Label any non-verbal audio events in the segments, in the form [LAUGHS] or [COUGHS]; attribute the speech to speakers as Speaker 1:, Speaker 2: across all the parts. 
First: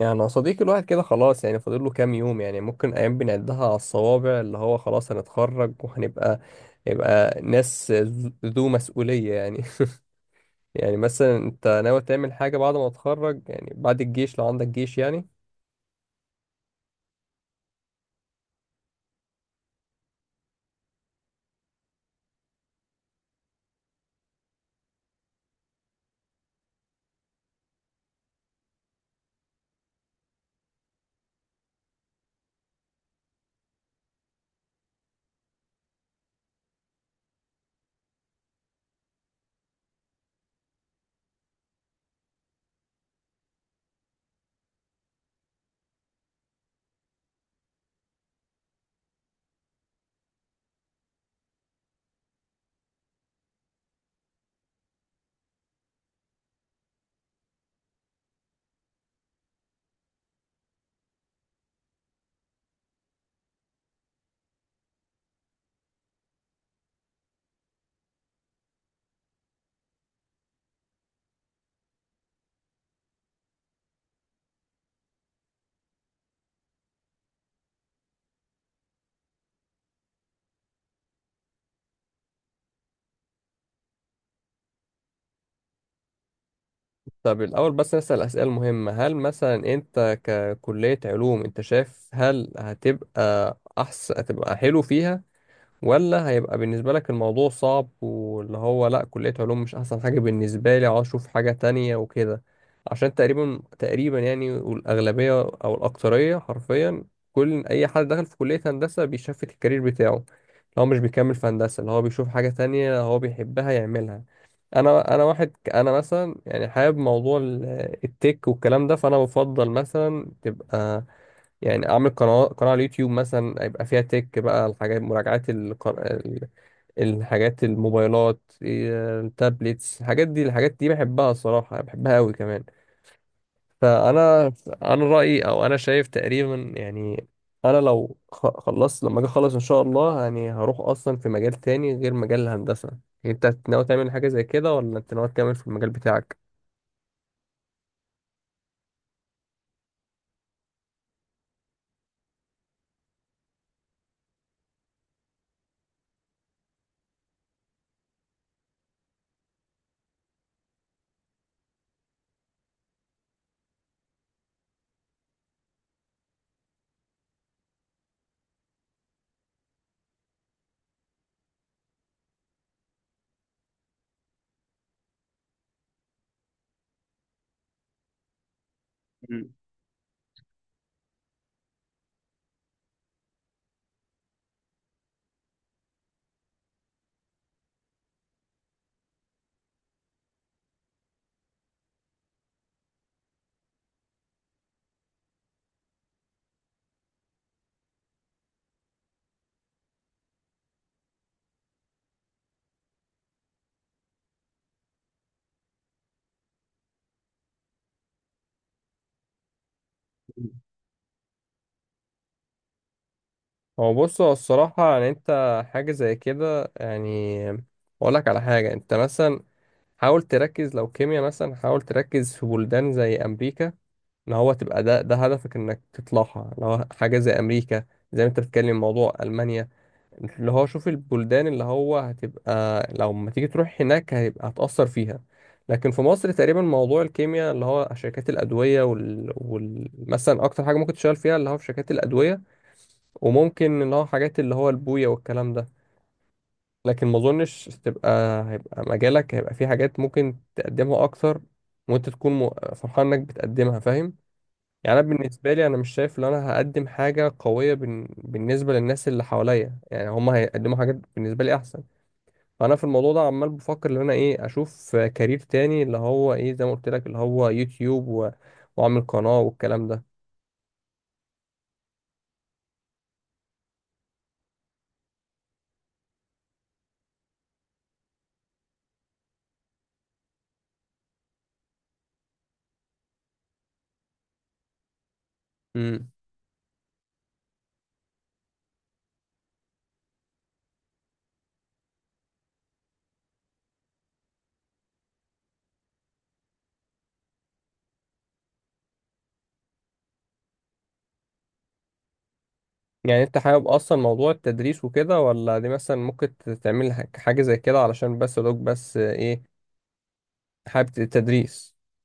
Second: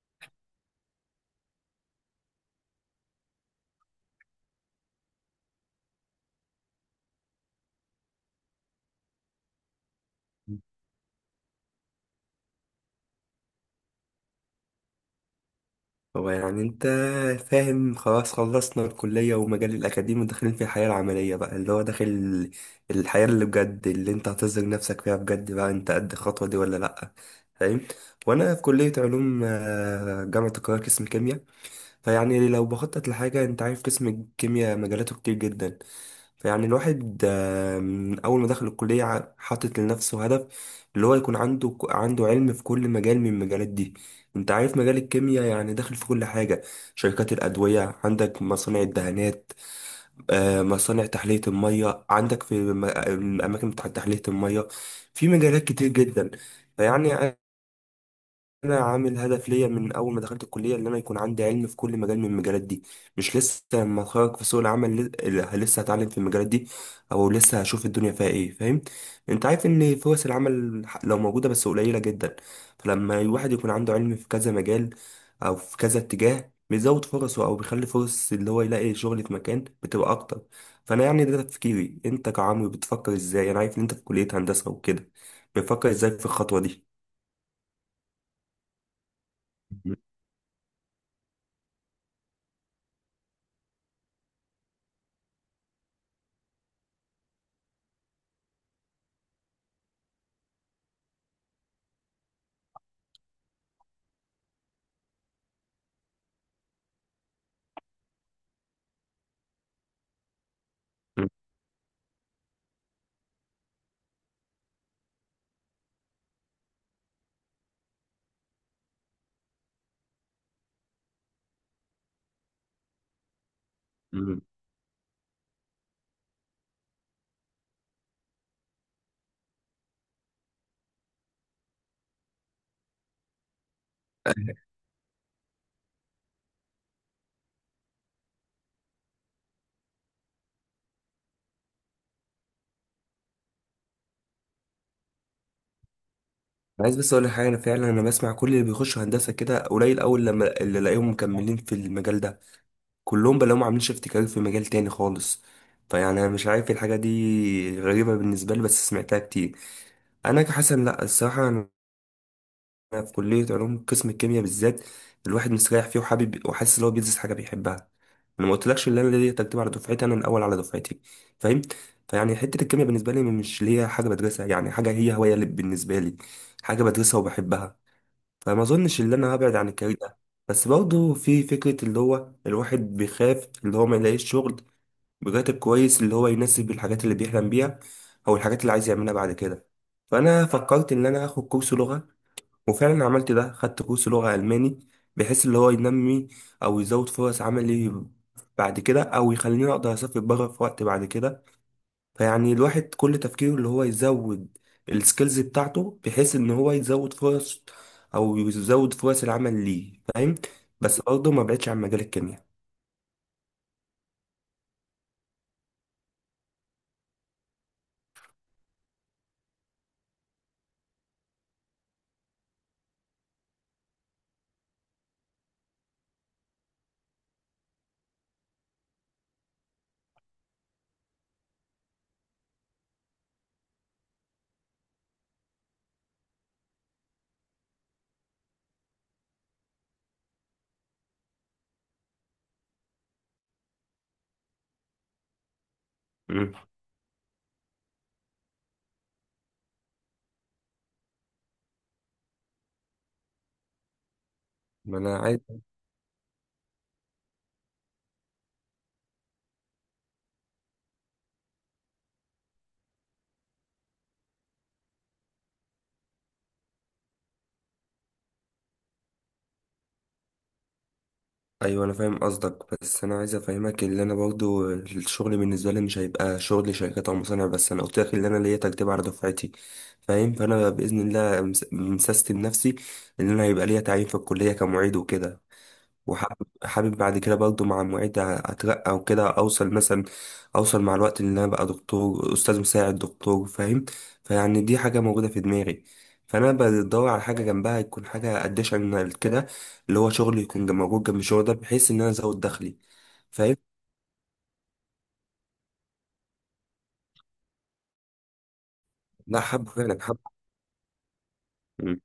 Speaker 1: يعني يا صديقي الواحد كده خلاص، يعني فاضل له كام يوم. يعني ممكن ايام بنعدها على الصوابع، اللي هو خلاص هنتخرج وهنبقى يبقى ناس ذو مسؤولية يعني [LAUGHS] يعني مثلا انت ناوي تعمل حاجة بعد ما تتخرج؟ يعني بعد الجيش لو عندك جيش يعني.
Speaker 2: هو يعني انت فاهم خلاص خلصنا الكلية ومجال الأكاديمي وداخلين في الحياة العملية بقى اللي هو داخل الحياة اللي بجد اللي انت هتظهر نفسك فيها بجد بقى انت قد الخطوة دي ولا لأ فاهم. وأنا في كلية علوم جامعة القاهرة قسم كيمياء. فيعني لو بخطط لحاجة انت عارف قسم الكيمياء مجالاته كتير جدا. فيعني الواحد من أول ما دخل الكلية حاطط لنفسه هدف، اللي هو يكون عنده علم في كل مجال من المجالات دي. انت عارف مجال الكيمياء يعني داخل في كل حاجة، شركات الأدوية، عندك مصانع الدهانات، مصانع تحلية المية، عندك في الأماكن بتاعت تحلية المية، في مجالات كتير جدا. فيعني انا عامل هدف ليا من اول ما دخلت الكليه ان انا يكون عندي علم في كل مجال من المجالات دي، مش لسه لما اتخرج في سوق العمل لسه هتعلم في المجالات دي، او لسه هشوف الدنيا فيها ايه. فاهم؟ انت عارف ان فرص العمل لو موجوده بس قليله جدا، فلما الواحد يكون عنده علم في كذا مجال او في كذا اتجاه بيزود فرصه او بيخلي فرص اللي هو يلاقي شغل في مكان بتبقى اكتر. فانا يعني ده تفكيري. انت كعمرو بتفكر ازاي؟ انا عارف ان انت في كليه هندسه وكده، بتفكر ازاي في الخطوه
Speaker 1: طب الأول بس نسأل أسئلة مهمة. هل مثلا أنت ككلية علوم أنت شايف هل هتبقى أحسن، هتبقى حلو فيها، ولا هيبقى بالنسبة لك الموضوع صعب، واللي هو لأ كلية علوم مش أحسن حاجة بالنسبة لي، عاوز أشوف حاجة تانية وكده؟ عشان تقريبا يعني، والأغلبية أو الأكثرية حرفيا كل أي حد دخل في كلية هندسة بيشفت الكارير بتاعه، اللي هو مش بيكمل في هندسة، اللي هو بيشوف حاجة تانية هو بيحبها يعملها. أنا أنا مثلا يعني حابب موضوع التك والكلام ده، فأنا بفضل مثلا تبقى، يعني اعمل قناه على اليوتيوب مثلا، يبقى فيها
Speaker 2: دي؟
Speaker 1: تك بقى، الحاجات مراجعات الحاجات الموبايلات إيه، التابلتس، الحاجات دي الحاجات دي بحبها الصراحه، بحبها قوي كمان. فانا انا رايي او انا شايف تقريبا يعني، انا خلصت، لما اجي اخلص ان شاء الله يعني، هروح اصلا في مجال تاني غير مجال الهندسه. انت ناوي تعمل حاجه زي كده ولا انت ناوي تكمل في المجال بتاعك؟
Speaker 2: عايز بس اقول لك حاجه، انا فعلا انا بسمع كل اللي بيخشوا هندسه كده قليل اول لما اللي الاقيهم مكملين في المجال ده، كلهم بلاقيهم عاملين شيفت كارير في مجال تاني خالص. فيعني انا مش عارف إيه الحاجه دي، غريبه بالنسبه لي بس سمعتها كتير. انا كحسن لا الصراحه، انا في كليه علوم قسم الكيمياء بالذات، الواحد مستريح فيه وحابب وحاسس ان هو بيدرس حاجه بيحبها. انا ما قلتلكش ان انا ليا ترتيب على دفعتي، انا الاول على دفعتي. فاهم؟ فيعني حته الكيمياء بالنسبه لي مش اللي هي حاجه بدرسها، يعني حاجه هي هوايه اللي بالنسبه لي، حاجه بدرسها وبحبها. فما اظنش ان انا هبعد عن الكارير ده. بس برضه في فكرة اللي هو الواحد بيخاف اللي هو ما يلاقيش شغل براتب كويس اللي هو يناسب الحاجات اللي بيحلم بيها او الحاجات اللي عايز يعملها بعد كده. فانا فكرت ان انا اخد كورس لغة، وفعلا عملت ده، خدت كورس لغة الماني، بحيث اللي هو ينمي او يزود فرص عملي بعد كده، او يخليني اقدر اسافر بره في وقت بعد كده. فيعني الواحد كل تفكيره اللي هو يزود السكيلز بتاعته بحيث ان هو يزود فرص او يزود فرص العمل ليه. فاهم؟ بس برضه ما بعدش عن مجال الكيمياء.
Speaker 1: هو بص هو الصراحة يعني انت، حاجة زي كده يعني، اقول لك على حاجة. انت مثلا حاول تركز لو كيمياء، مثلا حاول تركز في بلدان زي امريكا. ان هو تبقى ده هدفك، انك تطلعها لو حاجة زي امريكا، زي ما انت بتتكلم موضوع المانيا. اللي هو شوف البلدان اللي هو هتبقى، لو ما تيجي تروح هناك هيبقى هتأثر فيها. لكن في مصر تقريبا موضوع الكيمياء اللي هو شركات الأدوية مثلا أكتر حاجة ممكن تشتغل فيها اللي هو في شركات الأدوية، وممكن اللي هو حاجات اللي هو البوية والكلام ده.
Speaker 2: مم.
Speaker 1: لكن ما أظنش تبقى، هيبقى مجالك هيبقى في حاجات ممكن تقدمها أكتر، وأنت تكون م- فرحان إنك بتقدمها فاهم.
Speaker 2: ما
Speaker 1: يعني انا
Speaker 2: انا عايز.
Speaker 1: بالنسبه لي انا مش شايف ان انا هقدم حاجه قويه بالنسبه للناس اللي حواليا، يعني هم هيقدموا حاجات بالنسبه لي احسن. فانا في الموضوع ده عمال بفكر ان انا ايه، اشوف كارير تاني اللي هو ايه، زي ما قلت لك اللي هو يوتيوب واعمل قناه والكلام ده.
Speaker 2: ايوه انا فاهم قصدك، بس انا عايز افهمك ان انا برضو الشغل بالنسبه لي مش هيبقى شغل شركات او مصانع بس، انا قلت لك ان انا ليا تجربه على دفعتي. فاهم؟ فانا باذن الله مسستم نفسي ان انا هيبقى ليا تعيين في الكليه كمعيد وكده.
Speaker 1: امم.
Speaker 2: وحابب بعد كده برضه مع المعيد اترقى وكده اوصل مثلا، اوصل مع الوقت ان انا بقى دكتور استاذ مساعد دكتور. فاهم؟ فيعني دي حاجه موجوده في دماغي، فانا بدور على حاجه جنبها يكون حاجه اديشنال كده، اللي هو شغل يكون موجود جنب الشغل ده بحيث ان انا ازود دخلي.
Speaker 1: يعني انت
Speaker 2: فاهم؟
Speaker 1: حابب اصلا موضوع التدريس وكده ولا دي مثلا ممكن تعمل حاجه زي كده، علشان بس لوك بس
Speaker 2: لا
Speaker 1: ايه؟
Speaker 2: حابب فعلا حابب.
Speaker 1: حابب التدريس؟
Speaker 2: مم.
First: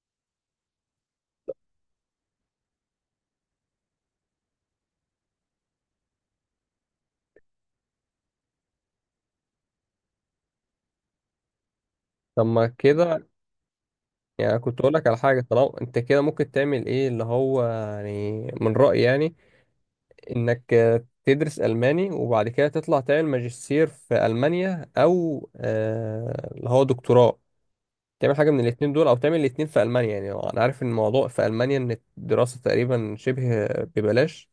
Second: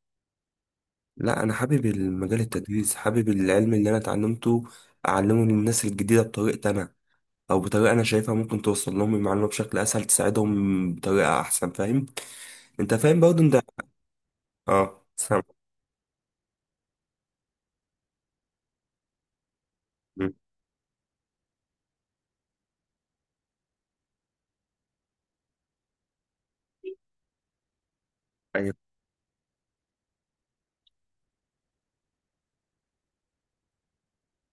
Speaker 2: لا انا حابب المجال التدريس، حابب العلم اللي انا اتعلمته اعلمه للناس الجديده بطريقتي انا، او بطريقه انا شايفها ممكن توصل لهم المعلومه بشكل اسهل، تساعدهم بطريقه احسن. فاهم؟
Speaker 1: طب ما
Speaker 2: انت فاهم
Speaker 1: كده،
Speaker 2: برضه انت.
Speaker 1: يعني كنت اقول
Speaker 2: اه
Speaker 1: لك على حاجه،
Speaker 2: سامع.
Speaker 1: طالما انت كده ممكن تعمل ايه اللي هو يعني من رايي يعني،
Speaker 2: مم.
Speaker 1: انك آه، تدرس الماني، وبعد كده تطلع تعمل ماجستير في المانيا، او آه، اللي هو دكتوراه، تعمل حاجه من
Speaker 2: ايوه.
Speaker 1: الاتنين دول او تعمل الاتنين في المانيا. يعني انا عارف ان الموضوع في المانيا ان الدراسه تقريبا شبه ببلاش.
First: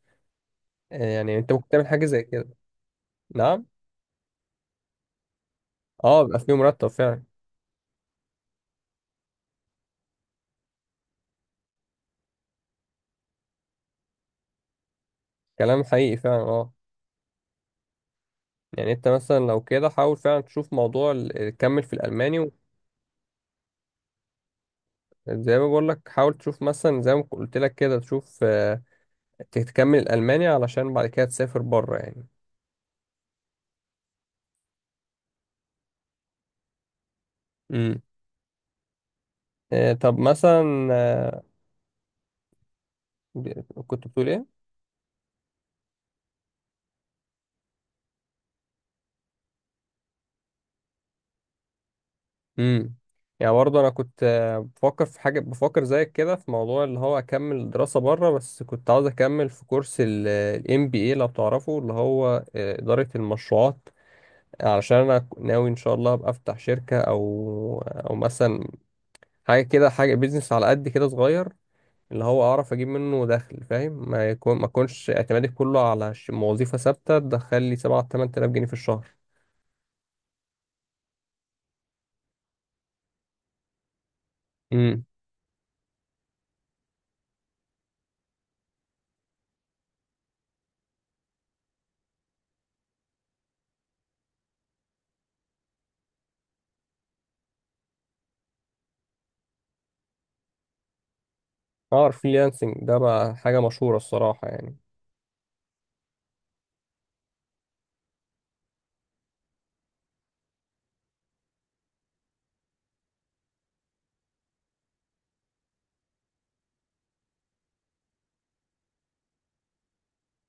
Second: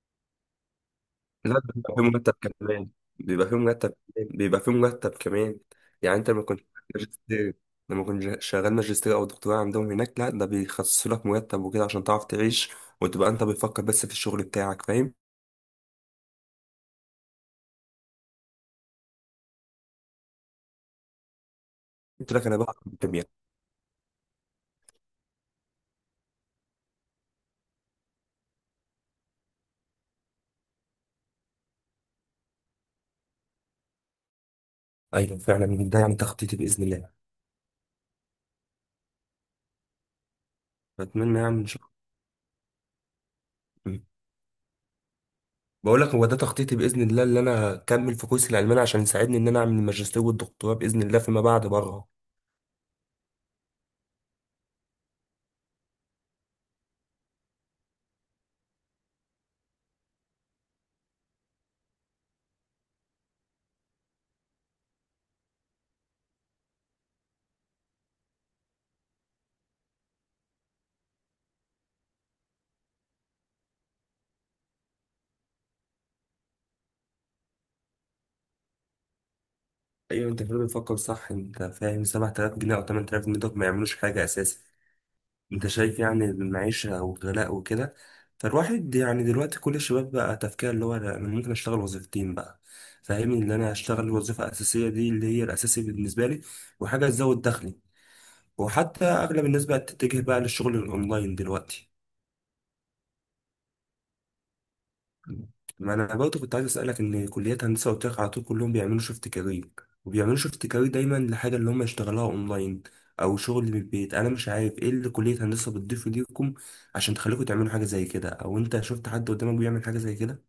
Speaker 1: آه، يعني انت
Speaker 2: لا
Speaker 1: ممكن تعمل
Speaker 2: بيبقى في
Speaker 1: حاجه زي
Speaker 2: مرتب
Speaker 1: كده.
Speaker 2: كمان، بيبقى في
Speaker 1: نعم.
Speaker 2: مرتب كمان، بيبقى في مرتب كمان. يعني
Speaker 1: اه
Speaker 2: انت
Speaker 1: بيبقى
Speaker 2: لما
Speaker 1: فيه
Speaker 2: كنت
Speaker 1: مرتب فعلا.
Speaker 2: ماجستير، لما كنت شغال ماجستير او دكتوراه عندهم هناك، لا ده بيخصصوا لك مرتب وكده عشان تعرف تعيش وتبقى انت بتفكر بس في الشغل بتاعك. فاهم؟
Speaker 1: كلام حقيقي فعلا اه. يعني انت مثلا لو كده حاول فعلا تشوف موضوع تكمل في
Speaker 2: قلت
Speaker 1: الالماني
Speaker 2: لك انا بقى في الكيمياء.
Speaker 1: زي ما بقول لك حاول تشوف مثلا زي ما قلت لك كده تشوف آه، تكمل الالماني علشان بعد كده تسافر بره يعني.
Speaker 2: ايوه فعلا ده يعني تخطيطي باذن الله.
Speaker 1: امم. آه، طب مثلا
Speaker 2: اتمنى
Speaker 1: آه،
Speaker 2: يعني ان شاء الله.
Speaker 1: كنت بتقول ايه؟
Speaker 2: بقول لك هو ده تخطيطي باذن الله، اللي انا اكمل في كورس الالماني عشان يساعدني ان انا اعمل الماجستير والدكتوراه باذن الله فيما بعد بره.
Speaker 1: امم. يعني برضه انا كنت آه، بفكر في حاجه بفكر زيك كده في موضوع اللي هو اكمل دراسه بره، بس كنت عاوز اكمل في كورس الام بي اي لو تعرفه، اللي هو آه، اداره المشروعات. علشان انا ناوي ان شاء الله ابقى افتح شركه او او مثلا حاجه كده، حاجه بيزنس على قد كده صغير، اللي هو اعرف اجيب منه دخل فاهم، ما يكون ما اكونش اعتمادي كله على وظيفه ثابته تدخل لي 7 8000 جنيه في الشهر.
Speaker 2: ايوه انت فعلا بتفكر صح. انت فاهم 7000 جنيه او 8000 جنيه دول ما يعملوش حاجه اساسا، انت شايف يعني المعيشه والغلاء وكده. فالواحد يعني دلوقتي كل الشباب بقى تفكير اللي هو انا ممكن اشتغل وظيفتين بقى، فاهمني؟ ان انا اشتغل الوظيفه الاساسيه دي اللي هي الاساسي بالنسبه لي، وحاجه تزود دخلي. وحتى اغلب الناس بقت تتجه بقى للشغل الاونلاين دلوقتي.
Speaker 1: اه الفريلانسنج ده بقى حاجة مشهورة الصراحة يعني.
Speaker 2: ما انا برضه كنت عايز اسالك ان كليات هندسه قلت لك على طول كلهم بيعملوا شيفت كارير، وبيعملوا شيفت كارير دايما لحاجه اللي هم يشتغلوها اونلاين او شغل من البيت. انا مش عارف ايه اللي كليه هندسه بتضيفه ليكم عشان تخليكم تعملوا حاجه زي كده، او انت شفت حد قدامك بيعمل حاجه زي كده؟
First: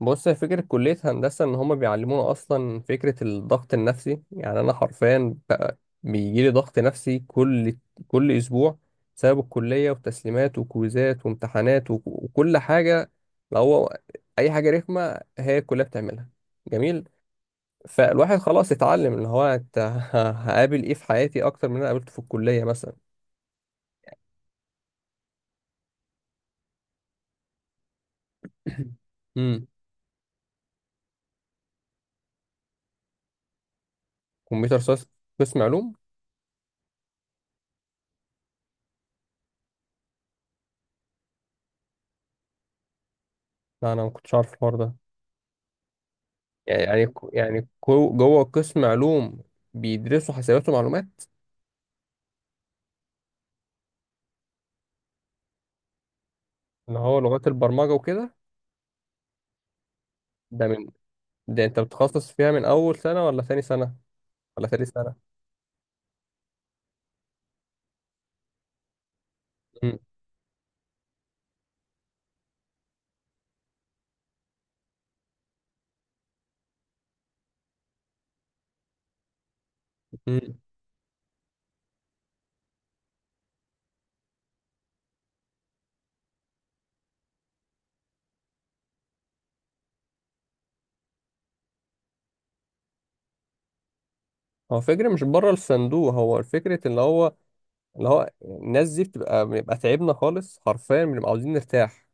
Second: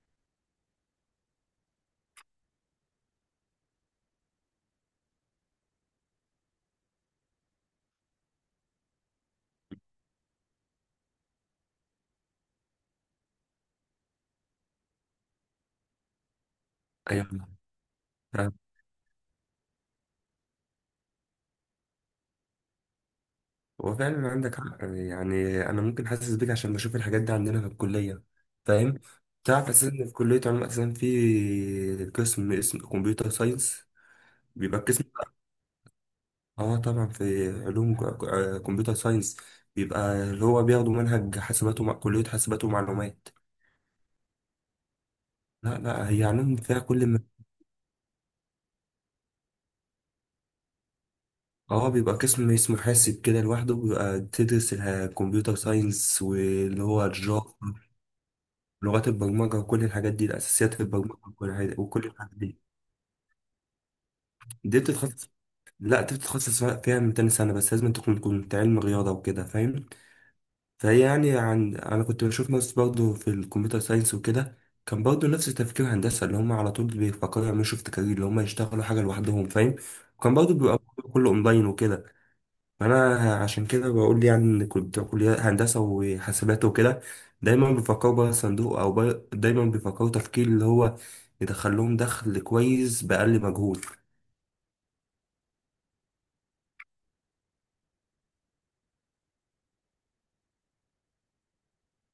Speaker 1: بص هي فكرة كلية هندسة إن هما بيعلمونا أصلا فكرة الضغط النفسي، يعني أنا حرفيا بقى بيجيلي ضغط نفسي كل أسبوع بسبب الكلية وتسليمات وكويزات وامتحانات وكل حاجة. لو هو أي حاجة رخمة هي الكلية بتعملها جميل.
Speaker 2: ايوه.
Speaker 1: فالواحد
Speaker 2: آه،
Speaker 1: خلاص اتعلم اللي هو أنت [LAUGHS] هقابل إيه في حياتي أكتر من اللي أنا قابلته في الكلية مثلا.
Speaker 2: هو فعلا عندك حق، يعني انا ممكن حاسس بيك عشان بشوف الحاجات دي عندنا في الكليه.
Speaker 1: [CLEARS THROAT]
Speaker 2: فاهم؟
Speaker 1: [COUGHS] امم.
Speaker 2: تعرف اساسا إن في كليه علوم اساسا في قسم اسمه كمبيوتر ساينس،
Speaker 1: كمبيوتر
Speaker 2: بيبقى القسم.
Speaker 1: ساينس، قسم علوم.
Speaker 2: اه طبعا في علوم كمبيوتر ساينس، بيبقى اللي هو بياخدوا منهج حاسبات ومع كلية حاسبات ومعلومات.
Speaker 1: لا أنا ما كنتش عارف الحوار ده.
Speaker 2: لا لا، هي علوم فيها كل
Speaker 1: يعني
Speaker 2: ما.
Speaker 1: يعني جوه قسم علوم بيدرسوا حسابات ومعلومات؟
Speaker 2: اه بيبقى قسم اسمه حاسب كده لوحده، بيبقى تدرس الكمبيوتر ساينس واللي
Speaker 1: اللي
Speaker 2: هو
Speaker 1: هو لغات
Speaker 2: الجافا،
Speaker 1: البرمجة وكده؟
Speaker 2: لغات البرمجة وكل الحاجات دي
Speaker 1: ده
Speaker 2: الأساسيات في
Speaker 1: من،
Speaker 2: البرمجة وكل
Speaker 1: ده
Speaker 2: الحاجات
Speaker 1: انت
Speaker 2: وكل
Speaker 1: بتخصص
Speaker 2: الحاجات
Speaker 1: فيها
Speaker 2: دي.
Speaker 1: من اول سنة ولا ثاني سنة ولا
Speaker 2: دي
Speaker 1: ثالث سنة؟
Speaker 2: بتتخصص لا دي بتتخصص فيها من تاني سنة، بس لازم تكون كنت علم رياضة وكده. فاهم؟
Speaker 1: مم.
Speaker 2: فهي يعني، عن انا كنت بشوف ناس برضو في الكمبيوتر ساينس وكده، كان برضو نفس تفكير هندسه اللي هم على طول بيفكروا يعملوا شيفت كارير اللي هم يشتغلوا حاجه لوحدهم. فاهم؟ وكان برضو
Speaker 1: مم.
Speaker 2: بيبقى كله اونلاين وكده. فانا عشان كده بقول يعني ان كنت كليه هندسه وحاسبات وكده دايما بيفكروا بره الصندوق او بره، دايما بيفكروا تفكير اللي هو يدخل لهم دخل كويس باقل مجهود.
Speaker 1: هو فكرة مش بره الصندوق، هو الفكرة اللي هو اللي هو الناس دي بتبقى بنبقى تعبنا خالص حرفيا، بنبقى عاوزين نرتاح،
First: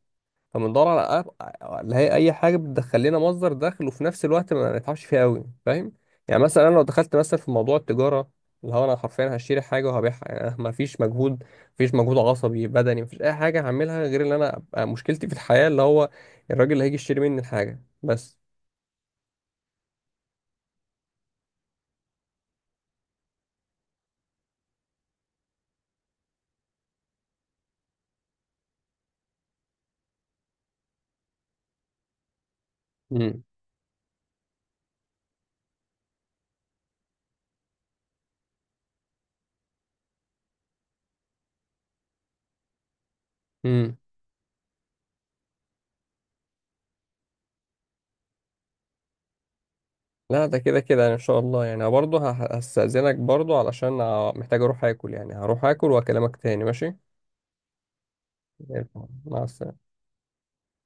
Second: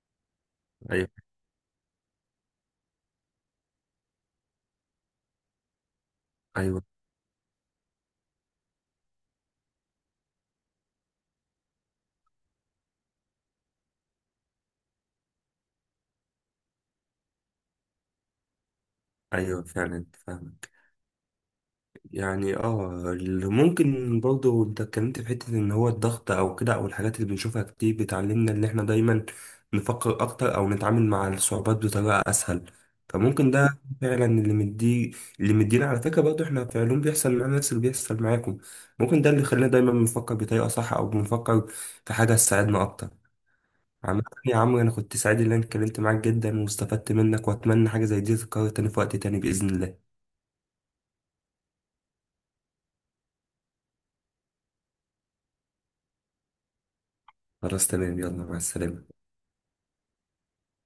Speaker 1: فبندور
Speaker 2: ايوه.
Speaker 1: على اللي هي اي حاجه بتدخل لنا مصدر دخل وفي نفس الوقت ما نتعبش فيها قوي فاهم. يعني مثلا انا
Speaker 2: ايوه.
Speaker 1: لو دخلت مثلا في موضوع التجاره، اللي هو انا حرفيا هشتري حاجه وهبيعها، يعني ما فيش مجهود، مفيش مجهود عصبي بدني، مفيش اي حاجه هعملها غير ان انا أبقى مشكلتي في الحياه اللي هو الراجل اللي هيجي يشتري مني الحاجه بس.
Speaker 2: ايوه فعلا فاهم. يعني اه اللي ممكن برضه انت اتكلمت في حتة ان هو الضغط او كده، او الحاجات اللي بنشوفها كتير بتعلمنا ان احنا دايما نفكر اكتر او نتعامل مع الصعوبات بطريقة اسهل.
Speaker 1: امم.
Speaker 2: فممكن ده فعلا اللي مدينا. على فكرة برضه احنا في علوم بيحصل معانا نفس اللي بيحصل معاكم. ممكن ده اللي خلانا دايما بنفكر بطريقة صح، او بنفكر في حاجة تساعدنا اكتر.
Speaker 1: امم.
Speaker 2: عامة يا عمرو انا كنت سعيد ان انا اتكلمت معاك جدا واستفدت منك، واتمنى حاجة زي دي تتكرر تاني في وقت تاني بإذن الله.
Speaker 1: لا ده كده يعني ان شاء الله يعني، برضه هستأذنك برضه علشان محتاج اروح اكل يعني، هروح اكل واكلمك تاني ماشي؟
Speaker 2: خلاص تمام، يلا مع السلامة.
Speaker 1: مع السلامه.